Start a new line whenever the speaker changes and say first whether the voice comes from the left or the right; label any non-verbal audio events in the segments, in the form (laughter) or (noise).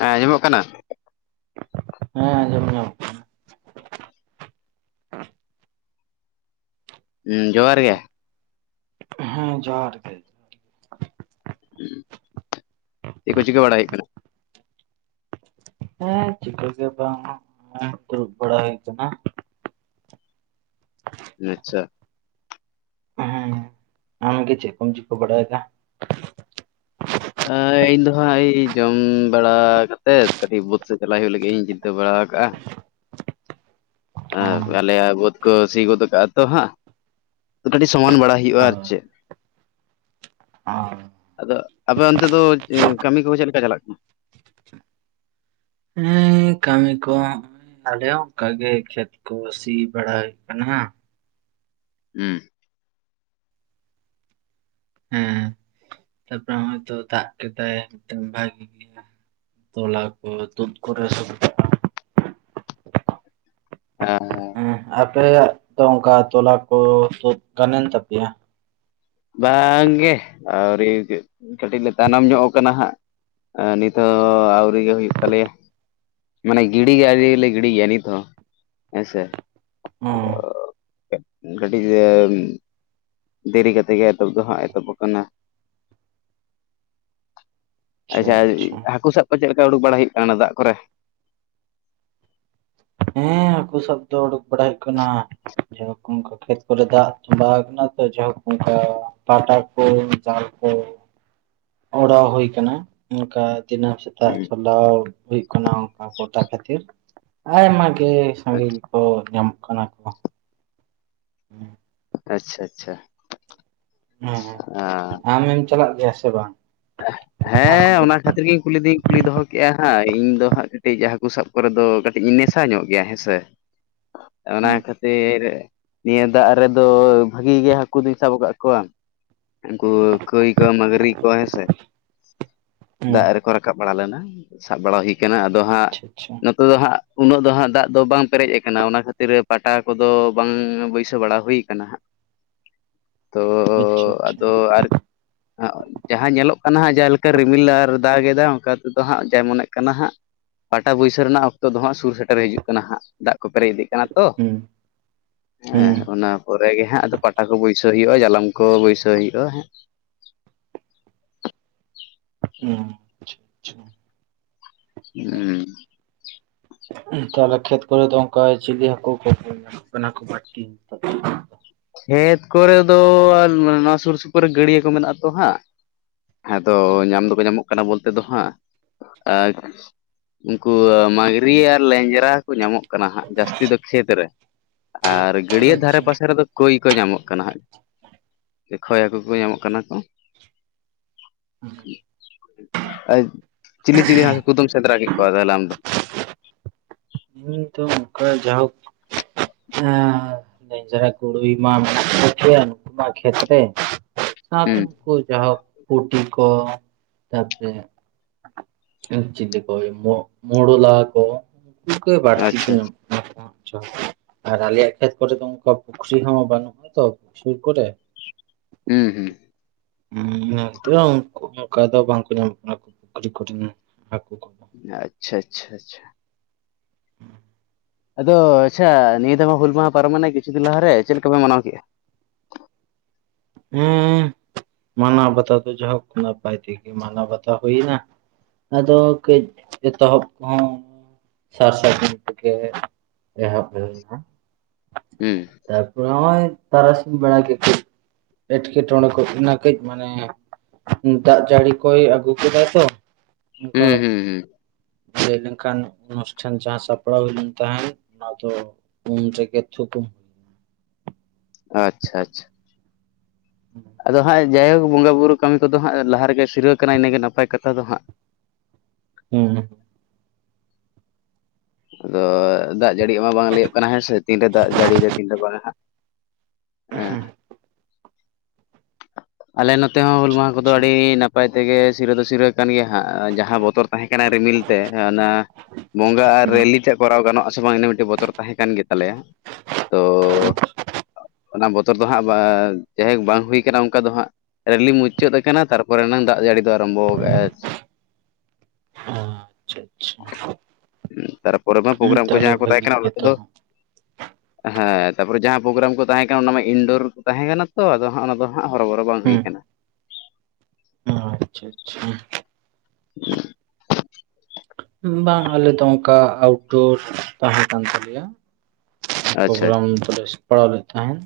left: ᱦᱮᱸ ᱧᱟᱢᱚᱜ ᱠᱟᱱᱟ
right: ᱦᱮᱸ ᱟᱸᱡᱚᱢ ᱧᱟᱢ
left: ᱦᱮᱸ ᱡᱚᱦᱟᱨ ᱜᱮ
right: ᱠᱟᱱᱟ ᱦᱮᱸ ᱡᱚᱦᱟᱨ ᱜᱮ
left: ᱪᱮᱫ ᱠᱚ ᱪᱤᱠᱟᱹ ᱵᱟᱲᱟᱭ ᱠᱟᱱᱟ
right: ᱦᱮᱸ ᱪᱤᱠᱟᱹᱮ ᱵᱟᱝ ᱫᱩᱲᱩᱵ ᱵᱟᱲᱟ ᱦᱩᱭ ᱠᱟᱱᱟ
left: ᱟᱪᱪᱷᱟ
right: ᱦᱮᱸ ᱟᱢᱜᱮ ᱪᱮᱫ ᱠᱚᱢ ᱪᱤᱠᱟᱹ ᱵᱟᱲᱟᱭᱮᱫᱟ
left: ᱮ ᱤᱧ ᱫᱚ ᱦᱟᱸᱜ ᱡᱚᱢ ᱵᱟᱲᱟ ᱠᱟᱛᱮᱫ ᱠᱟᱹᱴᱤᱡ ᱵᱟᱹᱫᱽ ᱥᱮᱫ ᱪᱟᱞᱟᱜ ᱦᱩᱭᱩᱜ ᱞᱟᱹᱜᱤᱫ ᱤᱧ ᱪᱤᱱᱛᱟᱹ ᱵᱟᱲᱟ ᱠᱟᱜᱼᱟ ᱟᱨ ᱟᱞᱮᱭᱟᱜ ᱵᱟᱹᱫᱽ ᱠᱚ ᱥᱤ ᱜᱚᱫ ᱠᱟᱜᱼᱟ ᱛᱚ ᱦᱟᱸᱜ ᱠᱟᱹᱴᱤᱡ ᱥᱚᱢᱟᱱ ᱵᱟᱲᱟᱭ ᱦᱩᱭᱩᱜᱼᱟ ᱟᱨ ᱪᱮᱫ
right: ᱦᱚᱸ
left: ᱟᱫᱚ ᱟᱯᱮ ᱚᱱᱛᱮ ᱫᱚ ᱠᱟᱹᱢᱤ ᱠᱚᱦᱚ ᱪᱮᱫ ᱞᱮᱠᱟ ᱪᱟᱞᱟᱜ ᱠᱟᱱᱟ
right: ᱦᱮᱸ ᱠᱟᱹᱢᱤ ᱠᱚ ᱟᱞᱮ ᱦᱚᱸ ᱚᱱᱠᱟ ᱜᱮ ᱠᱷᱮᱛ ᱠᱚ ᱥᱤ ᱵᱟᱲᱟᱭ ᱠᱟᱱᱟ ᱦᱟᱹᱜ
left: ᱦᱮᱸ
right: ᱦᱮᱸ ᱛᱟᱯᱚᱨᱮ ᱦᱚᱜ ᱚᱭᱛᱚ ᱫᱟᱜ ᱠᱮᱫᱟᱭ ᱢᱤᱫᱴ ᱵᱷᱟᱜᱤ ᱜᱮᱭᱟ ᱛᱚᱞᱟ ᱠᱚ ᱫᱩᱫ ᱠᱚᱨᱮ ᱥᱚᱵ
left: ᱦᱮᱸ ᱦᱮᱸ
right: ᱦᱮ ᱟᱯᱮᱭᱟᱜ ᱫᱚ ᱚᱱᱠᱟ ᱛᱚᱞᱟ ᱠᱚ ᱛᱩᱫ ᱠᱟᱱᱮᱱ ᱛᱟᱯᱮᱭᱟ
left: ᱵᱟᱝᱜᱮ ᱟᱹᱣᱨᱤ ᱠᱟᱹᱴᱤᱡ ᱞᱮ ᱛᱟᱭᱱᱚᱢ ᱧᱚᱜ ᱠᱟᱱᱟ ᱦᱟᱸᱜ ᱱᱤᱛ ᱦᱚᱸ ᱟᱹᱣᱨᱤ ᱜᱮ ᱦᱩᱭᱩᱜ ᱛᱟᱞᱮᱭᱟ ᱢᱟᱱᱮ ᱜᱤᱲᱤ ᱟᱣᱨᱤ ᱜᱮᱲᱤᱭᱟ ᱱᱤᱛᱚ ᱦᱮᱸᱥᱮ
right: ᱦᱩᱸ
left: ᱠᱟᱹᱴᱤᱡ ᱮ ᱫᱮᱨᱤ ᱠᱟᱛᱮᱜ ᱜᱮ ᱮᱛᱚᱦᱚᱵ ᱫᱚ ᱦᱟᱸᱜ ᱮᱛᱚᱦᱚᱵ ᱟᱠᱟᱱᱟ ᱟᱪᱪᱷᱟ ᱦᱟᱹᱠᱩ ᱥᱟᱵ ᱠᱚ ᱪᱮᱫ ᱞᱮᱠᱟ ᱩᱰᱩᱠ ᱵᱟᱲᱟ ᱦᱩᱭᱩᱜ ᱠᱟᱱᱟ ᱫᱟᱜ ᱠᱚᱨᱮ
right: ᱦᱮᱸ ᱦᱟᱹᱠᱩ ᱥᱟᱵ ᱫᱚ ᱩᱰᱩᱠ ᱵᱟᱲᱟ ᱦᱩᱭᱩᱜ ᱠᱟᱱᱟ ᱡᱟᱦᱳᱠ ᱚᱝᱠᱟ ᱠᱷᱮᱛ ᱠᱚᱨᱮ ᱫᱟᱜ ᱵᱟᱲᱟ ᱠᱟᱱᱟ ᱛᱚ ᱡᱟᱭᱦᱳᱠ ᱚᱱᱠᱟ ᱯᱟᱴᱟ ᱠᱚ ᱡᱟᱞ ᱠᱚ ᱚᱲᱟᱣ ᱦᱩᱭ ᱠᱟᱱᱟ ᱚᱱᱠᱟ ᱫᱤᱱᱟᱹᱢ ᱥᱮᱛᱟᱜ ᱦᱩᱭᱩᱜ ᱠᱟᱱᱟ ᱚᱱᱠᱟ ᱜᱚᱴᱟ ᱠᱷᱟᱹᱛᱤᱨ ᱟᱭᱢᱟ ᱜᱮ ᱥᱟᱜᱤᱧ
left: ᱟᱪᱪᱷᱟ
right: ᱚ ᱧᱟᱢᱚᱜ ᱠᱟᱱᱟ ᱠᱚ ᱦᱮᱸ
left: ᱟᱪᱪᱷᱟ ᱟᱪᱪᱷᱟ
right: ᱦᱮᱸ ᱦᱮᱸ
left: ᱟᱸ,
right: ᱟᱢᱮᱢ ᱪᱟᱞᱟᱜ ᱜᱮᱭᱟ ᱥᱮ ᱵᱟᱝ ᱦᱟᱹᱠᱩ
left: ᱦᱮᱸ ᱚᱱᱟ
right: ᱜᱚᱰᱟ
left: ᱠᱷᱟᱹᱛᱤᱨ ᱠᱷᱟᱛᱤᱨᱜᱮ ᱠᱩᱞ ᱠᱩᱞᱤ ᱫᱚᱦᱚ ᱠᱮᱫᱼᱟ ᱦᱟᱸᱜ ᱤᱧ ᱫᱚ ᱦᱟᱸᱜ ᱠᱟᱹᱴᱤᱡ ᱦᱟᱹᱠᱩ ᱥᱟᱵ ᱠᱚᱨᱮ ᱫᱚ ᱠᱟᱹᱴᱤᱡ ᱤᱧ ᱱᱮᱥᱟ ᱧᱚᱜ ᱜᱮᱭᱟ ᱦᱮᱸ ᱥᱮ ᱚᱱᱟ
right: ᱦᱩᱸ
left: ᱠᱷᱮᱛ ᱱᱤᱭᱟᱹ ᱫᱟᱜ ᱨᱮᱫᱚ ᱵᱷᱟᱹᱜᱤ ᱜᱮ ᱦᱟᱹᱠᱩ ᱫᱩᱧ ᱥᱟᱵ ᱟᱠᱟᱫ ᱠᱚᱣᱟ ᱩᱱᱠᱩ ᱠᱚᱭ ᱠᱚ ᱢᱟᱹᱜᱨᱤ ᱠᱚ ᱦᱮᱸ ᱥᱮ
right: ᱦᱩᱸ
left: ᱫᱟᱜ ᱨᱮᱠᱚ ᱨᱟᱠᱟᱵ ᱵᱟᱲᱟ ᱞᱮᱱᱟ ᱥᱟᱵ ᱵᱟᱲᱟ ᱦᱩᱭᱠᱟᱱᱟ ᱟᱫᱚ ᱦᱟᱸᱜ
right: ᱟᱪᱷᱟ ᱟᱪᱷᱟ
left: ᱱᱚᱛᱮ ᱫᱚ ᱦᱟᱸᱜ ᱩᱱᱟᱹᱜ ᱫᱚ ᱦᱟᱸᱜ ᱫᱟᱜ ᱫᱚ ᱵᱟᱝ ᱯᱮᱨᱮᱡ ᱠᱟᱱᱟ ᱚᱱᱟ ᱠᱷᱟᱹᱛᱤᱨ ᱯᱟᱴᱟ ᱠᱚᱫᱚ ᱵᱟᱝ ᱵᱟᱹᱭᱥᱟᱹᱣ ᱵᱟᱲᱟ ᱦᱩᱭ ᱠᱟᱱᱟ ᱦᱟᱸᱜ ᱛᱚ
right: ᱟᱪᱪᱷᱟ ᱟᱪᱪᱷᱟ
left: ᱟᱫᱚ ᱟᱨ ᱡᱟᱦᱟᱸ ᱧᱮᱞᱚᱜ ᱠᱟᱱᱟ ᱦᱟᱸ ᱡᱟᱦᱟᱸᱮ ᱨᱤᱢᱤᱞ ᱟᱨ ᱫᱟᱜ ᱮᱫᱟᱭ ᱚᱱᱠᱟ ᱛᱮᱫᱚ ᱦᱟᱸᱜ ᱡᱟ ᱢᱚᱱᱮᱜ ᱠᱟᱱᱟ ᱦᱟᱸᱜ ᱯᱟᱴᱟ ᱵᱟᱹᱭᱥᱟᱣ ᱨᱮᱱᱟᱜ ᱚᱠᱛᱚ ᱫᱚ ᱦᱟᱸᱜ ᱥᱩᱨ ᱥᱮᱴᱮᱨ ᱯᱮᱨᱮᱡᱚᱜ ᱠᱟᱱᱟ ᱦᱟᱜ ᱫᱟᱜ ᱠᱚ ᱯᱮᱨᱮᱡ ᱤᱫᱤᱜ ᱠᱟᱱᱟ ᱛᱚ
right: ᱦᱩᱸ ᱦᱩᱸ
left: ᱦᱮᱸ ᱚᱱᱟ ᱯᱚᱨᱮᱜᱮ ᱜᱮ ᱦᱟᱸᱜ ᱟᱫᱚ ᱯᱟᱴᱟ ᱠᱚ ᱵᱟᱹᱭᱥᱟᱹᱣ ᱦᱩᱭᱩᱜᱼᱟ ᱡᱟᱞᱟᱢ ᱠᱚ ᱵᱟᱹᱭᱥᱟᱹᱣ ᱦᱩᱭᱩᱜᱼᱟ ᱦᱟᱜ
right: ᱚᱸ
left: ᱩᱸ
right: ᱛᱟᱦᱚᱞᱮ ᱠᱷᱮᱛ ᱠᱚᱨᱮ ᱫᱚ ᱚᱱᱠᱟ ᱪᱤᱞᱤ ᱦᱟᱹᱠᱩ ᱠᱷᱮᱛ ᱠᱟᱱᱟ ᱠᱚ ᱵᱟᱹᱲᱛᱤ
left: ᱠᱷᱮᱛ ᱠᱚᱨᱮ ᱫᱚ ᱱᱚᱣᱟ ᱥᱩᱨ ᱥᱩᱯᱩᱨ ᱨᱮ ᱜᱟᱹᱰᱭᱟᱹ ᱠᱚ ᱢᱮᱱᱟᱜ ᱟᱛᱚ ᱦᱟᱸᱜ ᱟᱫᱚ
right: ᱫᱚ
left: ᱧᱟᱢ ᱫᱚᱠᱚ ᱧᱟᱢᱚᱜ ᱠᱟᱱᱟ ᱵᱚᱞᱛᱮ ᱫᱚ ᱦᱟᱸᱜ ᱟᱨ ᱩᱱᱠᱩ ᱢᱟᱹᱜᱽᱨᱤ ᱟᱨ ᱞᱮᱸᱡᱨᱟ ᱠᱚ ᱧᱟᱢᱚᱜ ᱠᱟᱱᱟ ᱦᱟᱸᱜ ᱡᱟᱹᱥᱛᱤ ᱫᱚ ᱠᱷᱮᱛ ᱨᱮ ᱟᱨ ᱜᱟᱹᱰᱭᱟᱹ ᱫᱷᱟᱨᱮ
right: ᱟᱪᱪᱷᱟ
left: ᱯᱟᱥᱮ ᱨᱮᱫᱚ ᱠᱟᱹᱭ ᱠᱚ ᱧᱟᱢᱚᱜ ᱠᱟᱱᱟ ᱦᱟᱸᱜ ᱥᱮ ᱠᱷᱚᱭ ᱦᱟᱹᱠᱩ ᱠᱚ ᱧᱟᱢᱚᱜ ᱠᱟᱱᱟ ᱠᱚ
right: ᱦᱩᱸ
left: ᱪᱤᱞᱤ ᱪᱤᱞᱤ ᱦᱟᱸᱠᱩ ᱠᱩᱫᱚᱢ ᱥᱮᱸᱫᱽᱨᱟ ᱠᱮᱫ ᱠᱚᱣᱟ ᱛᱟᱦᱚᱞᱮ ᱟᱢ ᱫᱚ
right: ᱤᱧ ᱫᱚ ᱚᱝᱠᱟ ᱡᱟᱭᱦᱳᱠ ᱵᱮᱧᱡᱨᱟ ᱜᱩᱲᱟᱹᱭ ᱢᱟ ᱢᱮᱱᱟᱜ (unintelligible) ᱥᱟᱶᱛᱮ
left: ᱦᱩᱸ
right: ᱩᱱᱠᱩ ᱡᱟᱭᱦᱳᱠ ᱯᱩᱴᱤ ᱠᱚ ᱛᱟᱨᱯᱚᱨᱮ ᱟᱨ ᱪᱤᱞᱤ ᱠᱚ ᱢᱳ ᱢᱳᱲᱩᱞᱟ ᱠᱚ ᱩᱱᱠᱩ ᱜᱮ ᱵᱟᱹᱲᱛᱤ ᱠᱚ
left: ᱟᱪᱪᱷᱟ
right: ᱧᱟᱢᱚᱜ ᱦᱟᱜ ᱠᱟᱱᱟ ᱪᱚ ᱟᱨ ᱟᱞᱮᱭᱟ ᱠᱷᱮᱛ ᱠᱚᱨᱮ ᱚᱱᱠᱟ ᱯᱩᱠᱷᱨᱤ ᱠᱚᱦᱚ ᱵᱟᱱᱩᱜ ᱛᱚ ᱥᱩᱨ ᱠᱚᱨᱮ
left: ᱦᱮᱸ ᱦᱮᱸ
right: ᱦᱩ (unintelligible) ᱚᱱᱠᱟ ᱫᱚ ᱵᱟᱝᱠᱚ ᱧᱟᱢᱚᱜ ᱠᱟᱱᱟ ᱯᱩᱠᱷᱨᱤ ᱠᱚᱨᱮ ᱦᱟᱹᱠᱩ ᱠᱚ
left: ᱟᱪᱪᱷᱟ ᱟᱪᱪᱷᱟ ᱟᱪᱪᱷᱟ ᱟᱫᱚ ᱟᱪᱪᱷᱟ ᱱᱤᱭᱟᱹ ᱫᱟᱣ ᱢᱟ ᱦᱩᱞ ᱢᱟᱦᱟ ᱯᱟᱨᱚᱢᱮᱱᱟ ᱠᱤᱪᱷᱩ ᱫᱤᱱ ᱞᱟᱦᱟᱨᱮ ᱪᱮᱫ ᱞᱮᱠᱟᱯᱮ ᱢᱟᱱᱟᱣ ᱠᱮᱫᱼᱟ
right: ᱦᱮᱸ ᱢᱟᱱᱟ ᱵᱟᱛᱟᱣ ᱫᱚ ᱡᱟᱭᱦᱚᱠ ᱱᱟᱯᱟᱭ ᱛᱮᱜᱮ ᱢᱟᱱᱟᱣ ᱵᱟᱛᱟᱣ ᱦᱩᱭᱱᱟ ᱟᱫᱚ ᱠᱟᱹᱡ ᱮᱛᱚᱦᱚᱵ ᱠᱚᱦᱚᱸ ᱥᱟᱨ ᱥᱟᱜᱩᱱ ᱛᱮᱜᱮ ᱮᱦᱚᱵ ᱦᱩᱭ ᱱᱟ
left: ᱦᱩᱸ
right: ᱛᱟᱨᱯᱚᱨ ᱜᱚᱭ ᱛᱟᱨᱟᱥᱤ ᱵᱮᱲᱟ ᱜᱮ ᱮᱴᱠᱮᱴᱚᱬᱮ ᱠᱚ ᱤᱱᱟ. ᱠᱟᱹᱡ ᱢᱟᱱᱮ ᱫᱟᱜ ᱡᱟᱹᱲᱤ ᱠᱚᱭ ᱟᱹᱜᱩ ᱠᱮᱫᱟᱭ ᱛᱚ ᱚᱱᱠᱟ
left: ᱦᱩᱸ ᱦᱩᱸ ᱦᱩᱸ
right: ᱞᱟᱹᱭ ᱞᱮᱱᱠᱷᱟᱱ ᱚᱱᱩᱥᱴᱷᱟᱱ ᱡᱟᱦᱟᱸ ᱥᱟᱯᱲᱟᱣ ᱦᱩᱭ ᱞᱮᱱ ᱛᱟᱦᱮ ᱚᱱᱟ ᱫᱚ ᱩᱱ ᱨᱮᱜᱮ ᱛᱩᱠᱩᱢ
left: ᱟᱪᱪᱷᱟ ᱟᱪᱪᱷᱟ
right: ᱦᱩᱸ
left: ᱟᱫᱚ ᱦᱟᱸᱜ ᱡᱟᱭᱦᱳᱠ ᱵᱚᱸᱜᱟ ᱵᱩᱨᱩ ᱠᱟᱹᱢᱤ ᱠᱚᱫᱚ ᱦᱟᱸᱜ ᱞᱟᱦᱟ ᱨᱮᱜᱮ ᱥᱤᱨᱟᱹᱣ ᱠᱟᱱᱟ ᱤᱱᱟᱹᱜᱮ ᱱᱟᱯᱟᱭ ᱠᱟᱛᱷᱟ ᱫᱚ ᱦᱟᱸᱜ
right: ᱦᱩᱸ
left: ᱟᱫᱚ ᱫᱟᱜ ᱡᱟᱹᱲᱟᱜ ᱢᱟ ᱵᱟᱝ ᱞᱟᱹᱭᱟᱜ ᱠᱟᱱᱟ ᱦᱮᱸ ᱥᱮ ᱛᱤᱱᱨᱮ ᱫᱟᱜ ᱡᱟᱹᱲᱤ ᱭᱮᱫᱟᱭ ᱛᱤᱱᱨᱮ ᱵᱟᱝᱦᱟᱸᱜ (unintelligible) ᱟᱞᱮ ᱱᱚᱛᱮ ᱦᱚᱸ ᱦᱩᱞ ᱢᱟᱦᱟ ᱠᱚᱫᱚ
right: ᱟᱪᱪᱷᱟ
left: ᱟᱹᱰᱤ ᱱᱟᱯᱟᱭ ᱛᱮᱜᱮ ᱥᱤᱨᱟᱹ ᱫᱚ ᱥᱤᱨᱟᱹ ᱠᱟᱱ ᱜᱮᱭᱟ ᱦᱟᱸᱜ ᱡᱟᱦᱟᱸ ᱵᱚᱛᱚᱨ ᱛᱟᱦᱮᱸ ᱠᱟᱱᱟ ᱨᱤᱢᱤᱞ ᱛᱮ ᱚᱱᱟ ᱵᱚᱸᱜᱟ ᱟᱨ
right: ᱦᱩᱸ
left: ᱨᱮᱹᱞᱤ ᱛᱮᱫ ᱠᱚᱨᱟᱣ ᱜᱟᱱᱚᱜ ᱟᱥᱮ ᱵᱟᱝ ᱤᱱᱟᱹ ᱢᱤᱫᱴᱤᱡ ᱵᱚᱛᱚᱨ ᱛᱟᱦᱮᱸ ᱠᱟᱱ ᱜᱮ ᱛᱟᱞᱮᱭᱟ᱾ ᱛᱚ ᱚᱱᱟ ᱵᱚᱛᱚᱨ ᱫᱚ ᱦᱟᱸᱜ ᱡᱟᱭᱦᱳᱠ ᱵᱟᱝ ᱦᱩᱭ ᱚᱱᱠᱟ ᱫᱚ ᱦᱟᱸᱜ ᱨᱮᱞᱤ ᱢᱩᱪᱟᱹᱫ ᱟᱠᱟᱱᱟ ᱛᱟᱨᱯᱚᱨᱮ ᱱᱟᱝ ᱫᱟᱜ ᱡᱟᱹᱲᱤ ᱫᱚ ᱟᱨᱟᱢᱵᱚ ᱠᱟᱜᱼᱟᱭ (inaudible)
right: ᱟᱪᱪᱷᱟ ᱟᱪᱪᱷᱟ
left: ᱛᱟᱨᱯᱚᱨᱮ ᱢᱟ
right: ᱦᱩᱸ
left: ᱯᱚᱨᱜᱨᱟᱢ ᱠᱚ
right: ᱛᱟᱦᱚᱞᱮ
left: ᱡᱟᱦᱟᱸ ᱠᱚ ᱛᱟᱦᱮᱸ
right: ᱵᱷᱟᱹᱜᱤ
left: ᱠᱟᱱᱟ ᱚᱱᱟ
right: ᱜᱮᱛᱚ
left: ᱠᱚᱫᱚ ᱦᱮᱸ ᱛᱟᱯᱚᱨᱮ ᱡᱟᱦᱟᱸ ᱯᱳᱜᱨᱟᱢ ᱠᱚ ᱛᱟᱦᱮᱸ ᱠᱟᱱᱟ ᱚᱱᱟ ᱢᱟ ᱤᱱᱰᱳᱨ ᱠᱚ ᱛᱟᱦᱮᱸ ᱠᱟᱱᱟ ᱛᱚ ᱟᱫᱚ ᱦᱟᱸᱜ ᱚᱱᱟ ᱫᱚ ᱱᱟᱜ ᱦᱚᱨᱚ ᱵᱚᱨᱚ ᱵᱟᱝ ᱦᱩᱭᱠᱟᱱᱟ᱾
right: ᱟᱪᱷᱟ ᱟᱪᱷᱟ
left: (unintelligible)
right: ᱵᱟᱝ ᱟᱞᱮ ᱫᱚ ᱚᱱᱠᱟ ᱟᱣᱩᱴᱰᱳᱨ ᱛᱟᱦᱮᱸ ᱠᱟᱱ ᱛᱟᱞᱮᱭᱟ
left: ᱟᱪᱪᱷᱟ
right: ᱯᱚᱜᱨᱟᱢ ᱠᱚᱫᱚ ᱯᱟᱲᱟᱣ ᱞᱮᱫ ᱛᱟᱦᱮᱸᱫ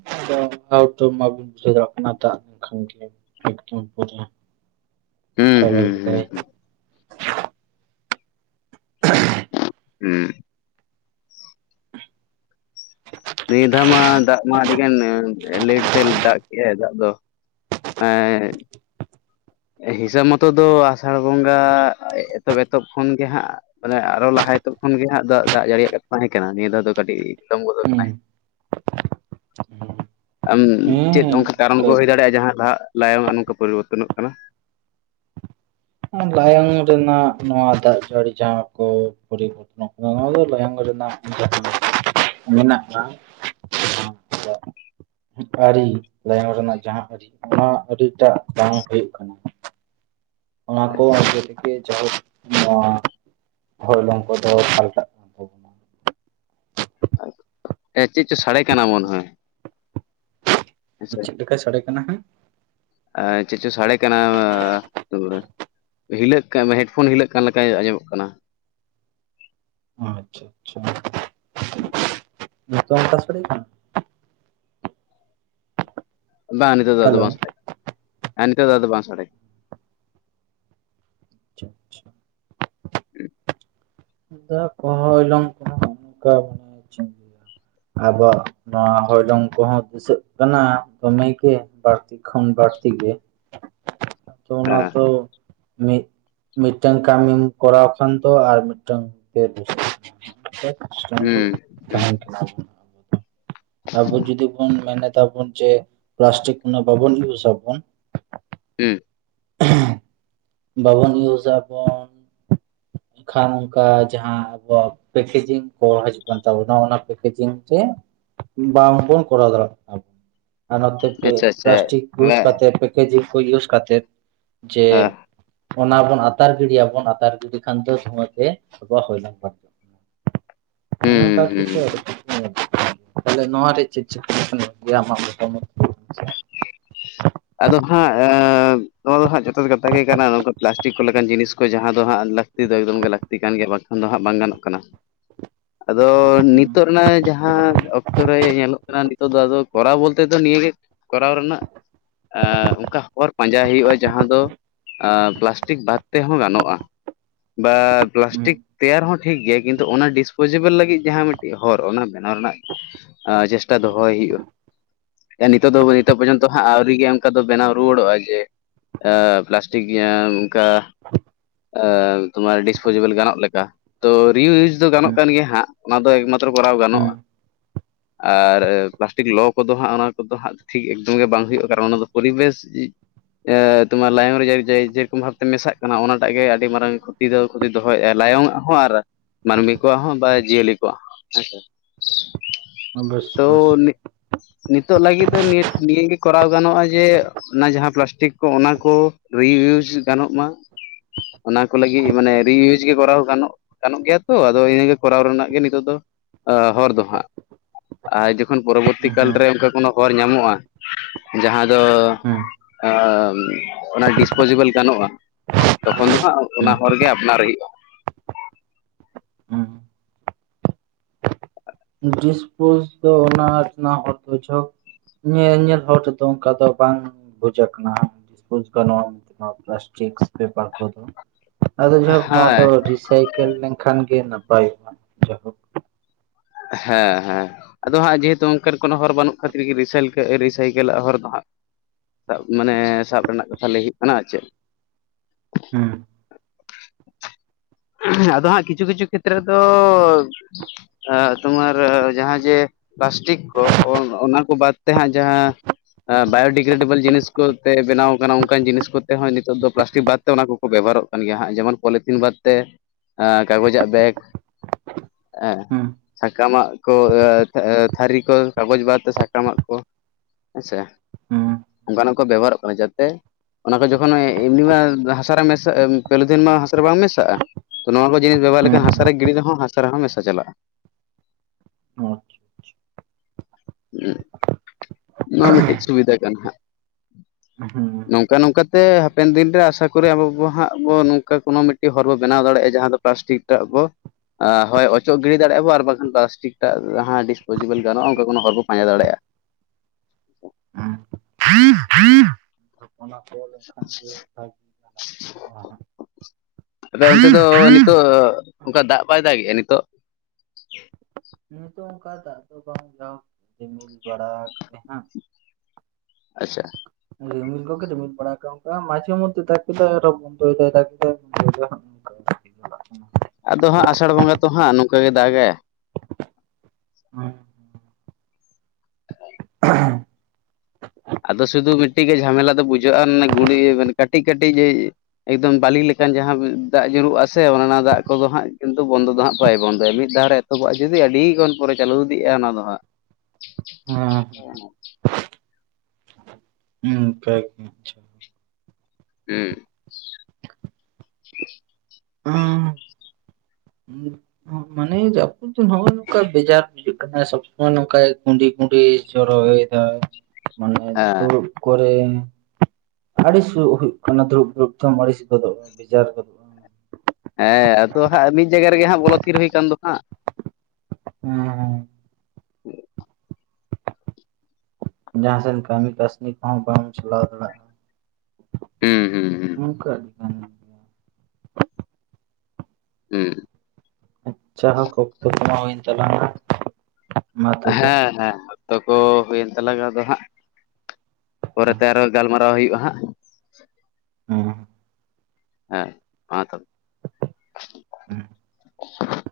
right: ᱟᱫᱚ (unintelligible) ᱠᱟᱱᱟ ᱫᱟᱜ ᱞᱮᱱᱠᱷᱟᱱ ᱜᱮ
left: ᱦᱩᱸ ᱦᱩᱸ ᱦᱩᱸ
right: (unintelligible)
left: ᱦᱩᱸ ᱱᱤᱭᱟᱹ ᱫᱷᱟᱣ ᱢᱟ ᱫᱟᱜ ᱢᱟ ᱟᱹᱰᱤ ᱜᱟᱱ ᱞᱮᱴ ᱛᱮ ᱫᱟᱜ ᱠᱮᱫᱮᱜᱟᱭ ᱫᱟᱜ ᱫᱚ (unintelligible) ᱦᱤᱥᱟᱹᱵ ᱢᱚᱛᱚ ᱫᱚ ᱟᱥᱟᱲ ᱵᱚᱸᱜᱟ ᱮᱛᱚᱦᱚᱵᱽᱼᱮᱛᱚᱦᱚᱵᱽ ᱠᱷᱚᱱ ᱜᱮ ᱦᱟᱸᱜ ᱢᱟᱱᱮ ᱟᱨᱚᱭ ᱞᱟᱦᱟ ᱦᱤᱛᱚᱜ ᱠᱷᱚᱱ ᱜᱮ ᱫᱟᱜ ᱡᱟᱹᱲᱤᱭᱟᱜ ᱛᱟᱦᱮᱸ ᱠᱟᱱᱟ ᱱᱤᱭᱟᱹ ᱫᱷᱟᱣ ᱫᱚ ᱠᱟᱹᱴᱤᱡ ᱵᱤᱞᱚᱢ ᱜᱚᱫ
right: ᱦᱩᱸ
left: ᱠᱟᱱᱟᱭ᱾ ᱟᱢ
right: ᱦᱮᱸ
left: ᱪᱮᱫ
right: ᱦᱮᱸ
left: ᱚᱱᱠᱟ ᱠᱟᱨᱚᱱ ᱠᱚ ᱦᱩᱭ
right: ᱚᱱᱠᱟᱜᱮ
left: ᱫᱟᱲᱮᱭᱟᱜᱼᱟ ᱡᱟᱦᱟᱸ ᱞᱟᱦᱟᱜ ᱞᱟᱭᱚᱜ ᱱᱚᱝᱠᱟ ᱯᱚᱨᱤᱵᱚᱨᱛᱚᱱᱚᱜ ᱠᱟᱱᱟ᱾
right: (unintelligible) ᱨᱮᱱᱟᱜ ᱱᱚᱣᱟ ᱫᱟᱜ ᱡᱟᱹᱲᱤ ᱡᱟᱦᱟᱸ ᱠᱚ ᱯᱚᱨᱤᱵᱚᱨᱛᱚᱱ ᱱᱚᱣᱟ ᱫᱚ ᱞᱟᱭᱚᱝ ᱨᱮᱱᱟᱜ ᱢᱮᱱᱟᱜᱼᱟ (unintelligible) ᱟᱹᱨᱤ ᱞᱟᱭᱚᱝ ᱨᱮᱱᱟᱜ ᱡᱟᱦᱟᱸ ᱟᱹᱨᱤ ᱚᱱᱟ ᱟᱹᱰᱤᱴᱟᱜ ᱵᱟᱝ ᱦᱩᱭᱩᱜ ᱠᱟᱱᱟ᱾ ᱚᱱᱟ ᱠᱚ ᱚᱱ
left: ᱟᱪᱪᱷᱟ
right: ᱛᱮᱜᱮ ᱡᱚ ᱱᱚᱣᱟ ᱦᱚᱞᱚᱝ ᱠᱚᱫᱚ ᱯᱟᱞᱴᱟᱜ ᱠᱟᱱᱟ
left: ᱪᱮᱫ ᱪᱚ ᱥᱟᱰᱮ ᱠᱟᱱᱟ ᱢᱚᱱ ᱦᱚᱸᱭ
right: ᱪᱮᱫ ᱞᱮᱠᱟᱭ ᱥᱟᱰᱮ ᱠᱟᱱᱟ ᱦᱟᱜ
left: ᱪᱮᱫ ᱪᱚ ᱥᱟᱲᱮ ᱠᱟᱱᱟ ᱦᱤᱞᱟᱹᱜ ᱠᱟᱱ ᱦᱮᱸᱰᱯᱷᱳᱱ ᱦᱤᱞᱟᱹᱜ ᱠᱟᱱ ᱞᱮᱠᱟᱭ ᱟᱸᱡᱚᱢᱚᱜ ᱠᱟᱱᱟ
right: (unintelligible) ᱱᱤᱛᱚᱝ ᱚᱱᱠᱟ ᱥᱟᱰᱮ ᱠᱟᱱᱟ᱾
left: ᱵᱟᱝ ᱱᱤᱛᱚᱜ ᱫᱚ
right: ᱦᱮᱞᱳ
left: ᱵᱟᱝ ᱥᱟᱰᱮ ᱱᱤᱛᱚᱜ ᱫᱚ ᱵᱟᱝ ᱥᱟᱰᱮ ᱠᱟᱱᱟ
right: (unintelligible)
left: (unintelligible)
right: (unintelligible) ᱟᱵᱚᱣᱟᱜ ᱱᱚᱣᱟ ᱦᱚᱭᱞᱚᱝ ᱠᱚᱦᱚᱸ ᱫᱤᱥᱟᱹᱜ ᱠᱟᱱᱟ ᱫᱚᱢᱮ ᱜᱮ ᱵᱟᱹᱲᱛᱤ ᱠᱷᱚᱱ ᱵᱟᱹᱲᱛᱤ ᱜᱮ᱾
left: (unintelligible)
right: ᱚᱱᱟ ᱛᱚ ᱢᱤᱫ ᱢᱤᱫᱴᱟᱝ ᱠᱟᱹᱦᱤᱢ ᱠᱚᱨᱟᱣ ᱠᱷᱟᱱ ᱛᱚ ᱟᱨ ᱢᱤᱫ
left: ᱦᱩᱸ ᱦᱩᱸ
right: (unintelligible) ᱟᱵᱚ ᱡᱩᱫᱤ ᱵᱚᱱ ᱢᱮᱱᱮᱫᱟ ᱵᱚᱱ ᱡᱮ ᱯᱞᱟᱥᱴᱤᱠ ᱩᱱᱟᱹᱜ ᱵᱟᱵᱚᱱ ᱭᱩᱡᱟᱵᱚᱱ᱾
left: ᱦᱩᱸ
right: ᱵᱟᱵᱚᱱ ᱤᱭᱩᱡᱟᱵᱚᱱ ᱮᱱᱠᱷᱟᱱ ᱚᱱᱠᱟ ᱡᱟᱦᱟᱸ ᱯᱮᱠᱮᱡᱤᱝ ᱠᱚ ᱦᱤᱡᱩᱜ ᱠᱟᱱ ᱛᱟᱵᱚᱱᱟ ᱚᱱᱟ ᱯᱮᱠᱮᱡᱤᱝ ᱛᱮ ᱵᱟᱝᱵᱚᱱ ᱠᱚᱨᱟᱣ ᱫᱟᱲᱮᱭᱟᱜ ᱟᱵᱚ ᱟᱨ ᱱᱚᱛᱮ
left: ᱟᱪᱪᱷᱟ ᱟᱪᱪᱷᱟ
right: ᱯᱞᱟᱥᱴᱤᱠ ᱜᱳᱡ ᱠᱟᱛᱮ ᱯᱮᱠᱮᱡᱤᱝ ᱠᱚ ᱤᱭᱩᱡᱽ ᱠᱟᱛᱮᱫ ᱡᱮ ᱚᱱᱟ ᱵᱚᱱ ᱟᱛᱟᱨ ᱜᱤᱰᱤᱭᱟᱵᱚᱱ ᱟᱛᱟᱨ ᱜᱤᱰᱤ ᱠᱷᱟᱱ ᱫᱚ ᱫᱷᱩᱣᱟ. ᱛᱮ ᱟᱵᱚᱣᱟᱜ (unintelligible) ᱚᱱᱮ
left: ᱦᱩᱸ
right: ᱚᱱᱠᱟ
left: ᱦᱩᱸ
right: ᱠᱤᱪᱷᱩ (unintelligible) ᱮ ᱛᱟᱦᱞᱮ ᱱᱚᱣᱟᱣᱟᱨᱮ ᱪᱮᱫ ᱪᱤᱠᱟ. ᱦᱩᱭᱩᱜ ᱜᱮᱭᱟ ᱟᱢᱟᱜ ᱢᱚᱛᱟᱢᱚᱛ
left: ᱟᱫᱚ ᱦᱟᱸᱜ ᱱᱚᱣᱟ ᱫᱚ ᱦᱟᱸᱜ ᱡᱚᱛᱷᱟᱛ ᱠᱟᱛᱷᱟ ᱜᱮ ᱠᱟᱱᱟ ᱯᱞᱟᱥᱴᱤᱠ ᱠᱚ ᱞᱮᱠᱟᱱ ᱡᱤᱱᱤᱥ ᱠᱚ ᱡᱟᱦᱟᱸ ᱫᱚ ᱦᱟᱸᱜ ᱞᱟ. ᱠᱛᱤ ᱫᱚ ᱮᱠᱫᱚᱢ ᱜᱮ ᱞᱟᱹᱠᱛᱤ ᱠᱟᱱ ᱜᱮᱭᱟ ᱵᱟᱝᱠᱷᱟᱱ ᱫᱚ ᱦᱟᱸᱜ ᱵᱟᱝ ᱜᱟᱱᱚᱜ ᱠᱟᱱᱟ ᱟᱫᱚ
right: ᱦᱩᱸ
left: ᱱᱤᱛᱚᱜ ᱨᱮᱱᱟᱜ ᱡᱟᱦᱟᱸ ᱚᱠᱛᱚ ᱨᱮ ᱧᱮᱞᱚᱜ ᱠᱟᱱᱟ ᱱᱤᱛᱚᱜ ᱫᱚ ᱟᱫᱚ ᱠᱚᱨᱟᱣ ᱵᱚᱞᱛᱮ ᱫᱚ ᱱᱤᱭᱟᱹ ᱜᱮ ᱠᱚᱨᱟᱣ ᱨᱮᱱᱟᱜ ᱮᱫ ᱚᱱᱠᱟ ᱦᱚᱨ ᱯᱟᱸᱡᱟ ᱦᱩᱭᱩᱜᱼᱟ ᱡᱟᱦᱟᱸ ᱫᱚ ᱯᱞᱟᱥᱴᱤᱠ ᱵᱟᱫ ᱛᱮᱦᱚᱸ ᱜᱟᱱᱚᱜᱼᱟ ᱵᱟ
right: ᱦᱩᱸ
left: ᱯᱞᱟᱥᱴᱤᱠ ᱛᱮᱭᱟᱨ ᱦᱚᱸ ᱴᱷᱤᱠ ᱜᱮᱭᱟ ᱠᱤᱱᱛᱩ ᱚᱱᱟ ᱰᱤᱥᱯᱚᱡᱤᱵᱮᱞ ᱞᱟᱹᱜᱤᱫ ᱡᱟᱦᱟᱸ ᱢᱤᱫᱴᱤᱡ ᱦᱚᱨ ᱚᱱᱟ ᱵᱮᱱᱟᱣ ᱨᱮᱱᱟᱜ ᱪᱮᱥᱴᱟ ᱫᱚᱦᱚᱭ ᱦᱩᱭᱩᱜᱼᱟ ᱟᱨ ᱱᱤᱛᱚᱜ ᱫᱚ ᱱᱤᱛᱚᱜ ᱯᱚᱨᱡᱚᱱᱛᱚ ᱦᱟᱸᱜ ᱟᱹᱣᱨᱤᱜᱮ ᱚᱱᱠᱟ ᱫᱚ ᱵᱮᱱᱟᱣ ᱨᱩᱣᱟᱹᱲᱚᱜᱼᱟ ᱡᱮ ᱯᱟᱞᱟᱥᱴᱤᱠ ᱚᱱᱠᱟ ᱛᱚᱢᱟᱨ ᱰᱤᱥᱯᱚᱡᱤᱵᱮᱞ ᱜᱟᱱᱚᱜ ᱞᱮᱠᱟ ᱛᱚ ᱨᱤᱭᱤᱭᱩᱡᱽ ᱫᱚ ᱜᱟᱱᱚᱜ
right: ᱦᱩᱸ
left: ᱠᱟᱱ ᱜᱮᱭᱟ ᱦᱟᱸᱜ ᱚᱱᱟ ᱫᱚ ᱮᱠᱢᱟᱛᱨᱚ ᱠᱚᱨᱟᱣ
right: ᱦᱩᱸ
left: ᱜᱟᱱᱚᱜᱼᱟ ᱟᱨ ᱯᱞᱟᱥᱴᱤᱠ ᱞᱚ ᱠᱚᱫᱚ ᱦᱟᱸᱜ ᱚᱱᱟ ᱠᱚᱫᱚ ᱦᱟᱸᱜ ᱴᱷᱤᱠ ᱥᱜ ᱜᱮ ᱵᱟᱝ ᱦᱩᱭᱩᱜᱼᱟ ᱠᱟᱨᱚᱱ ᱚᱱᱟ ᱫᱚ ᱯᱚᱨᱤ ᱵᱮᱥ ᱛᱚᱢᱟᱨ ᱞᱟᱭᱚᱝ ᱨᱮ ᱡᱮᱨᱚᱠᱚᱢ ᱵᱷᱟᱵᱛᱮ ᱢᱮᱥᱟᱜ ᱠᱟᱱᱟ ᱚᱱᱟᱴᱟᱜ ᱜᱮ ᱟᱹᱰᱤ ᱢᱟᱨᱟᱝ ᱛᱤ ᱫᱚ ᱠᱷᱩᱛᱤ ᱫᱚᱦᱚᱭᱮᱫᱼᱟ ᱞᱟᱭᱚᱝᱼᱜ ᱦᱚᱸ ᱟᱨ ᱢᱟᱹᱱᱢᱤ ᱠᱚᱣᱟᱜ ᱦᱚᱸ ᱵᱟ ᱡᱤᱭᱟᱹᱞᱤ ᱠᱚᱣᱟᱜ ᱦᱚᱸ ᱦᱮᱸ ᱥᱮ
right: ᱚᱵᱚᱥᱥᱳᱭ
left: ᱛᱚ
right: ᱚᱵᱚᱥᱥᱳᱭ
left: ᱱᱤᱛᱳᱜ ᱞᱟᱹᱜᱤᱫ ᱫᱚ ᱱᱤᱭᱟᱹ ᱱᱤᱭᱟᱹᱜ ᱜᱮ ᱠᱚᱨᱟᱣ ᱜᱟᱱᱚᱜᱼᱟ ᱡᱮ ᱚᱱᱟ ᱡᱟᱦᱟᱸ ᱯᱞᱟᱥᱴᱤᱠ ᱠᱚ ᱚᱱᱟ ᱠᱚ ᱨᱤᱭᱩᱡᱽ ᱜᱟᱱᱚᱜ ᱢᱟ ᱚᱱᱟ ᱠᱚ ᱞᱟᱹᱜᱤᱫ ᱢᱟᱱᱮ ᱨᱤᱭᱩᱡᱽ ᱜᱮ ᱠᱚᱨᱟᱣ ᱜᱟᱱᱚᱜ ᱜᱟᱱᱚᱜ ᱜᱮᱭᱟ ᱛᱚ ᱟᱫᱚ ᱤᱱᱟᱹᱜᱮ ᱠᱚᱨᱟᱣ ᱨᱮᱱᱟᱜ ᱜᱮ ᱱᱤᱛᱚᱜ ᱫᱚ ᱦᱚᱨ ᱫᱚ ᱦᱟᱸᱜ ᱟᱨ ᱡᱚᱠᱷᱚᱱ ᱯᱚᱨᱚᱵᱚᱨᱛᱤ
right: ᱦᱩᱸ ᱦᱩᱸ
left: ᱠᱟᱞᱨᱮ ᱚᱱᱠᱟ ᱠᱳᱱᱳ ᱦᱚᱨ ᱧᱟᱢᱚᱜᱼᱟ ᱡᱟᱦᱟᱸ ᱫᱚ
right: ᱦᱩᱸ
left: ᱚᱱᱟ ᱰᱤᱥᱯᱚᱡᱤᱵᱮᱞ ᱜᱟᱱᱚᱜᱼᱟ ᱛᱚᱠᱷᱚᱱ ᱫᱚ ᱦᱟᱸᱜ ᱚᱱᱟ
right: ᱦᱩᱸ
left: ᱦᱚᱨᱜᱮ ᱟᱯᱱᱟᱨ ᱦᱩᱭᱩᱜᱼᱟ
right: ᱦᱩᱸ
left: (inaudible)
right: ᱰᱤᱥᱯᱩᱥ ᱫᱚ ᱚᱱᱟ ᱨᱮᱱᱟᱜ (unintelligible) ᱚᱛᱚ ᱡᱷᱚᱠ ᱧᱮᱧᱮᱞ ᱦᱚᱲ ᱛᱮᱫᱚ ᱚᱱᱠᱟ ᱫᱚ ᱵᱟᱝ ᱵᱩᱡ ᱟᱠᱟᱱᱟ ᱡ (unintelligible) ᱯᱟᱞᱟᱥᱴᱤᱠ ᱟᱫᱚ ᱡᱟᱭᱦᱚᱠ ᱱᱚᱣᱟ ᱫᱚ
left: ᱦᱮᱸ
right: ᱨᱤᱥᱟᱭᱠᱮᱞ ᱞᱮᱱᱠᱷᱟᱱ ᱜᱮ ᱱᱟᱯᱟᱭ ᱠᱚᱼᱟ ᱡᱟᱭ ᱦᱚᱠ
left: ᱦᱮᱸ ᱦᱮᱸ ᱟᱫᱚ ᱦᱟᱸᱜ ᱡᱮᱦᱮᱛᱩ ᱚᱱᱠᱟᱱ ᱠᱚᱱᱚ ᱦᱚᱨ ᱵᱟᱹᱱᱩᱜ ᱠᱷᱟᱹᱛᱤᱨ ᱨᱤᱥᱟᱭᱠ ᱨᱤᱥᱟᱭᱠᱮᱞᱟᱜ ᱦᱚᱨ ᱫᱚ ᱦᱟᱸᱜ ᱢᱟᱱᱮ ᱥᱟᱵ ᱨᱮᱱᱟᱜ ᱠᱟᱛᱷᱟ ᱞᱟᱹᱭ ᱦᱩᱭᱩᱜ ᱠᱟᱱᱟ ᱟᱨ ᱪᱮᱫ
right: ᱦᱩᱸ
left: ᱟᱫᱚ ᱦᱟᱸᱜ ᱠᱤᱪᱷᱩ ᱠᱤᱪᱷᱩ ᱠᱷᱮᱛᱨᱚ ᱫᱚ ᱟ ᱛᱩᱢᱟᱨ ᱡᱟᱦᱟᱸ ᱡᱮ ᱯᱟᱞᱟᱥᱴᱤᱠ ᱠᱚ ᱚᱱᱟ ᱠᱚ ᱵᱟᱫ ᱛᱮᱦᱟᱸᱜ ᱡᱟᱦᱟ ᱵᱟᱭᱳᱰᱤᱜᱨᱮᱰᱮᱵᱮᱞ ᱡᱤᱱᱤᱥ ᱠᱚᱛᱮ ᱵᱮᱱᱟᱣ ᱠᱟᱱᱟ ᱚᱱᱠᱟᱱ ᱡᱤᱱᱤᱥ ᱠᱚᱛᱮ ᱦᱚᱸ ᱱᱤᱛᱚᱜ ᱫᱚ ᱯᱟᱞᱟᱥᱴᱤᱠ ᱵᱟᱫ ᱛᱮ ᱚᱱᱟ ᱠᱚ ᱵᱮᱵᱷᱟᱦᱟᱨᱚᱜ ᱠᱟᱱ ᱜᱮᱭᱟ ᱦᱟᱸᱜ ᱡᱮᱢᱚᱱ ᱯᱚᱞᱤᱛᱤᱱ ᱵᱟᱫ ᱛᱮ ᱠᱟᱜᱚᱡᱟᱜ ᱵᱮᱜᱽ ᱦᱮᱸ
right: ᱦᱩᱸ
left: ᱥᱟᱠᱟᱢᱟᱜ ᱠᱚ ᱮᱸ ᱮᱸ ᱛᱷᱟᱹᱨᱤ ᱠᱚ ᱠᱟᱜᱚᱡᱽ ᱵᱟᱫᱽᱛᱮ ᱥᱟᱠᱟᱢᱟᱜ ᱠᱚ ᱦᱮᱸᱥᱮ
right: ᱦᱩᱸ
left: ᱚᱱᱠᱟᱱᱟᱜ ᱠᱚ ᱵᱮᱵᱚᱦᱟᱨᱚᱜ ᱠᱟᱱᱟ ᱡᱮᱛᱮ ᱚᱱᱟ ᱠᱚ ᱡᱚᱠᱷᱚᱱ ᱮᱢᱱᱤ ᱢᱟ ᱦᱟᱥᱟᱨᱮ ᱢᱮᱥᱟᱜᱼᱟ ᱯᱮᱞᱚᱛᱷᱤᱱ ᱢᱟ ᱦᱟᱥᱟ ᱨᱮ ᱵᱟᱝ ᱢᱮᱥᱟᱜᱼᱟ ᱛᱚ ᱱᱚᱣᱟ ᱠᱚ ᱡᱤᱱᱤᱥ ᱵᱮᱵᱷᱟᱨ
right: ᱦᱩᱸ
left: ᱞᱮᱠᱷᱟᱱ ᱦᱟᱥᱟ ᱨᱮ ᱜᱤᱲᱤᱡᱚᱦᱚᱸ ᱦᱟᱥᱟ ᱨᱮᱦᱚᱸ ᱢᱮᱥᱟ ᱪᱟᱞᱟᱜᱼᱟ
right: ᱟᱪ ᱪᱷᱟ (unintelligible)
left: ᱦᱮᱸ ᱱᱚᱣᱟ ᱢᱤᱫᱴᱤᱡ ᱥᱩᱵᱤᱫᱷᱟ ᱠᱟᱱᱟ ᱦᱟᱸᱜ
right: ᱦᱩᱸ (inaudible)
left: ᱱᱚᱝᱠᱟ ᱱᱚᱝᱠᱟ ᱛᱮ ᱦᱟᱯᱮᱱ ᱫᱤᱱᱨᱮ ᱟᱥᱟ ᱠᱚᱨᱮ ᱟᱵᱚ ᱵᱚ ᱦᱟᱸᱜ ᱵᱚ ᱱᱚᱝᱠᱟ ᱛᱮ ᱠᱚᱱᱚ ᱢᱤᱫᱴᱤᱡ ᱦᱚᱨ ᱵᱚ ᱵᱮᱱᱟᱣ ᱫᱟᱲᱮᱭᱟᱜᱼᱟ ᱡᱟᱦᱟᱸ ᱫᱚ ᱡᱟᱦᱟᱸ ᱫᱚ ᱯᱟᱞᱟᱥᱴᱤᱠ ᱴᱟᱜ ᱵᱚ ᱦᱳᱭ ᱚᱪᱚᱜ ᱜᱤᱰᱤ ᱫᱟᱲᱮᱭᱟᱜᱼᱟ ᱵᱚ ᱟᱨ ᱵᱟᱝᱠᱷᱟᱱ ᱯᱞᱟᱥᱴᱤᱠ ᱴᱟᱜ ᱡᱟᱦᱟᱸ ᱰᱤᱥᱯᱳᱚᱡᱤᱵᱮᱞ ᱜᱟᱱᱚᱜᱼᱟ ᱡᱮᱠᱳᱱᱳ ᱦᱚᱨ ᱵᱚ ᱯᱟᱸᱡᱟ ᱫᱟᱲᱮᱜᱼᱟ
right: ᱦᱩᱸ (unintelligible)
left: ᱟᱯᱮ ᱚᱱᱛᱮ ᱫᱚ ᱱᱤᱛᱳᱜ ᱚᱱᱠᱟ ᱫᱟᱜ ᱵᱟᱭ ᱫᱟᱜᱮᱜᱼᱟ ᱱᱤᱛᱳᱜ
right: ᱱᱤᱛᱚᱜ ᱚᱱᱠᱟ ᱫᱟᱜ ᱫᱚᱭ ᱫᱟᱜ ᱫᱟ ᱨᱤᱢᱤᱞ ᱵᱟᱲᱟ ᱟᱠᱟᱜ ᱦᱟᱸᱜ
left: ᱟᱪᱪᱷᱟ
right: ᱨᱤᱢᱤᱞ ᱠᱚᱜᱮ ᱫᱚᱢᱮ (unintelligible) ᱚᱱᱠᱟ ᱢᱟᱡᱷᱮ ᱢᱚᱫᱫᱷᱮ ᱫᱟᱜ ᱠᱮᱫᱟᱭ ᱟᱨᱦᱚᱸ ᱵᱚᱱᱫᱚᱭ ᱫᱟᱭ ᱫᱟᱜ ᱠᱮᱫᱟᱭ ᱟᱨᱦᱚᱸ ᱵᱚᱱᱫᱚᱭ ᱫᱟᱭ ᱦᱟᱸᱜ
left: ᱟᱫᱚ ᱦᱟᱸᱜ ᱟᱥᱟᱲ ᱵᱚᱸᱜᱟ ᱛᱚ ᱦᱟᱸᱜ ᱱᱚᱝᱠᱟ ᱜᱮ ᱫᱟᱜᱟᱭ
right: ᱦᱮᱸ
left: ᱟᱫᱚ ᱥᱩᱫᱷᱩ ᱢᱤᱫᱴᱤᱡ ᱜᱮ ᱡᱷᱟᱢᱮᱞᱟ ᱫᱚ ᱵᱩᱡᱷᱟᱹᱜᱼᱟ ᱚᱱᱮ ᱜᱩᱸᱰᱤᱭᱟᱵᱤᱱ ᱠᱟᱹᱴᱤᱡ ᱠᱟᱹᱴᱤᱡ ᱮᱠᱫᱚᱢ ᱵᱟᱹᱞᱤ ᱞᱮᱠᱟᱱ ᱡᱟᱦᱟᱸ ᱫᱟᱜ ᱧᱩᱨᱩᱜ ᱟᱥᱮ ᱚᱱᱟ ᱚᱱᱟ ᱫᱟᱜ ᱠᱚᱫᱚ ᱦᱟᱸᱜ ᱠᱤᱱᱛᱩ ᱵᱚᱱᱫᱚ ᱫᱚ ᱦᱟᱸᱜ ᱵᱟᱭ ᱵᱚᱱᱫᱚᱭᱟ ᱢᱤᱫ ᱫᱷᱟᱣ ᱨᱮ (unintelligible) ᱟ ᱡᱩᱫᱤ ᱟᱹᱰᱤ ᱜᱟᱱ ᱯᱚᱨᱮ ᱪᱟᱹᱞᱩ ᱤᱫᱤᱜᱼᱟ ᱚᱱᱟ ᱫᱚ ᱦᱟᱸᱜ
right: ᱦᱮᱸ ᱦᱮᱸ (unintelligible) ᱦᱩᱸ ᱴᱷᱤᱠ ᱟᱪᱪᱷᱟ
left: ᱦᱩᱸ
right: (unintelligible) ᱱᱚᱜᱼᱚᱭ ᱱᱚᱝᱠᱟ ᱵᱮᱡᱟᱨ ᱵᱩᱡᱩᱜ ᱠᱟᱱᱟ ᱥᱚᱵᱽ ᱥᱚᱢᱚᱭ ᱱᱚᱝᱠᱟ ᱠᱩᱸᱰᱤ ᱠᱩᱸᱰᱤ ᱡᱚᱨᱚᱭ ᱫᱟᱭ ᱢᱟᱱᱮ
left: ᱦᱮᱸ
right: ᱫᱩᱲᱩᱵ ᱠᱚᱨᱮ ᱟᱹᱲᱤᱥ ᱦᱩᱭᱩᱜ ᱠᱟᱱᱟ ᱫᱩᱲᱩᱵ ᱫᱩᱲᱩᱵ ᱛᱮᱢ ᱟᱹᱲᱤᱥ ᱜᱚᱫᱚᱜᱼᱟ ᱵᱮᱡᱟᱨ ᱜᱚᱫᱚᱜᱼᱟ ᱦᱮᱸ
left: ᱦᱮᱸ ᱟᱫᱚ ᱦᱟᱸᱜ ᱢᱤᱫ ᱡᱟᱭᱜᱟ ᱨᱮᱜᱮ ᱦᱟᱸᱜ ᱵᱚᱞᱚ ᱛᱷᱤᱨ ᱦᱩᱭ ᱠᱟᱱ ᱫᱚ ᱦᱟᱸᱜ
right: ᱦᱮᱸ ᱦᱮᱸ ᱡᱟᱦᱟᱸ ᱥᱮᱱ ᱠᱟᱹᱢᱤ ᱠᱟᱹᱥᱱᱤ ᱠᱚᱦᱚᱸ ᱵᱟᱢ ᱪᱟᱞᱟᱣ ᱫᱟᱲᱮᱭᱟᱜᱼᱟ
left: ᱦᱩᱸ ᱦᱩᱸ ᱦᱩᱸ
right: ᱚᱱᱠᱟᱜ ᱠᱟᱱ
left: ᱦᱩᱸ
right: ᱟᱪᱪᱷᱟ ᱦᱳᱠ ᱚᱠᱛᱚ ᱠᱚᱢᱟ ᱦᱳᱭᱮᱱ ᱛᱟᱞᱟᱝ-ᱟ ᱢᱟ ᱛᱚᱵᱮ
left: ᱦᱮᱸ ᱦᱮᱸ ᱚᱠᱛᱚ ᱠᱚ ᱦᱩᱭᱮᱱ ᱛᱟᱞᱟᱝ-ᱟ ᱟᱫᱚ ᱦᱟᱸᱜ
right: ᱦᱮᱸ
left: ᱯᱚᱨᱮᱛᱮ ᱟᱨᱚ ᱜᱟᱞᱢᱟᱨᱟᱣ (unintelligible) ᱦᱩᱭᱩᱜᱼᱟ ᱦᱟᱸᱜ
right: ᱦᱩᱸ
left: ᱦᱮᱸ ᱢᱟ ᱛᱚᱵᱮ
right: (unintelligible)
left: (inaudible)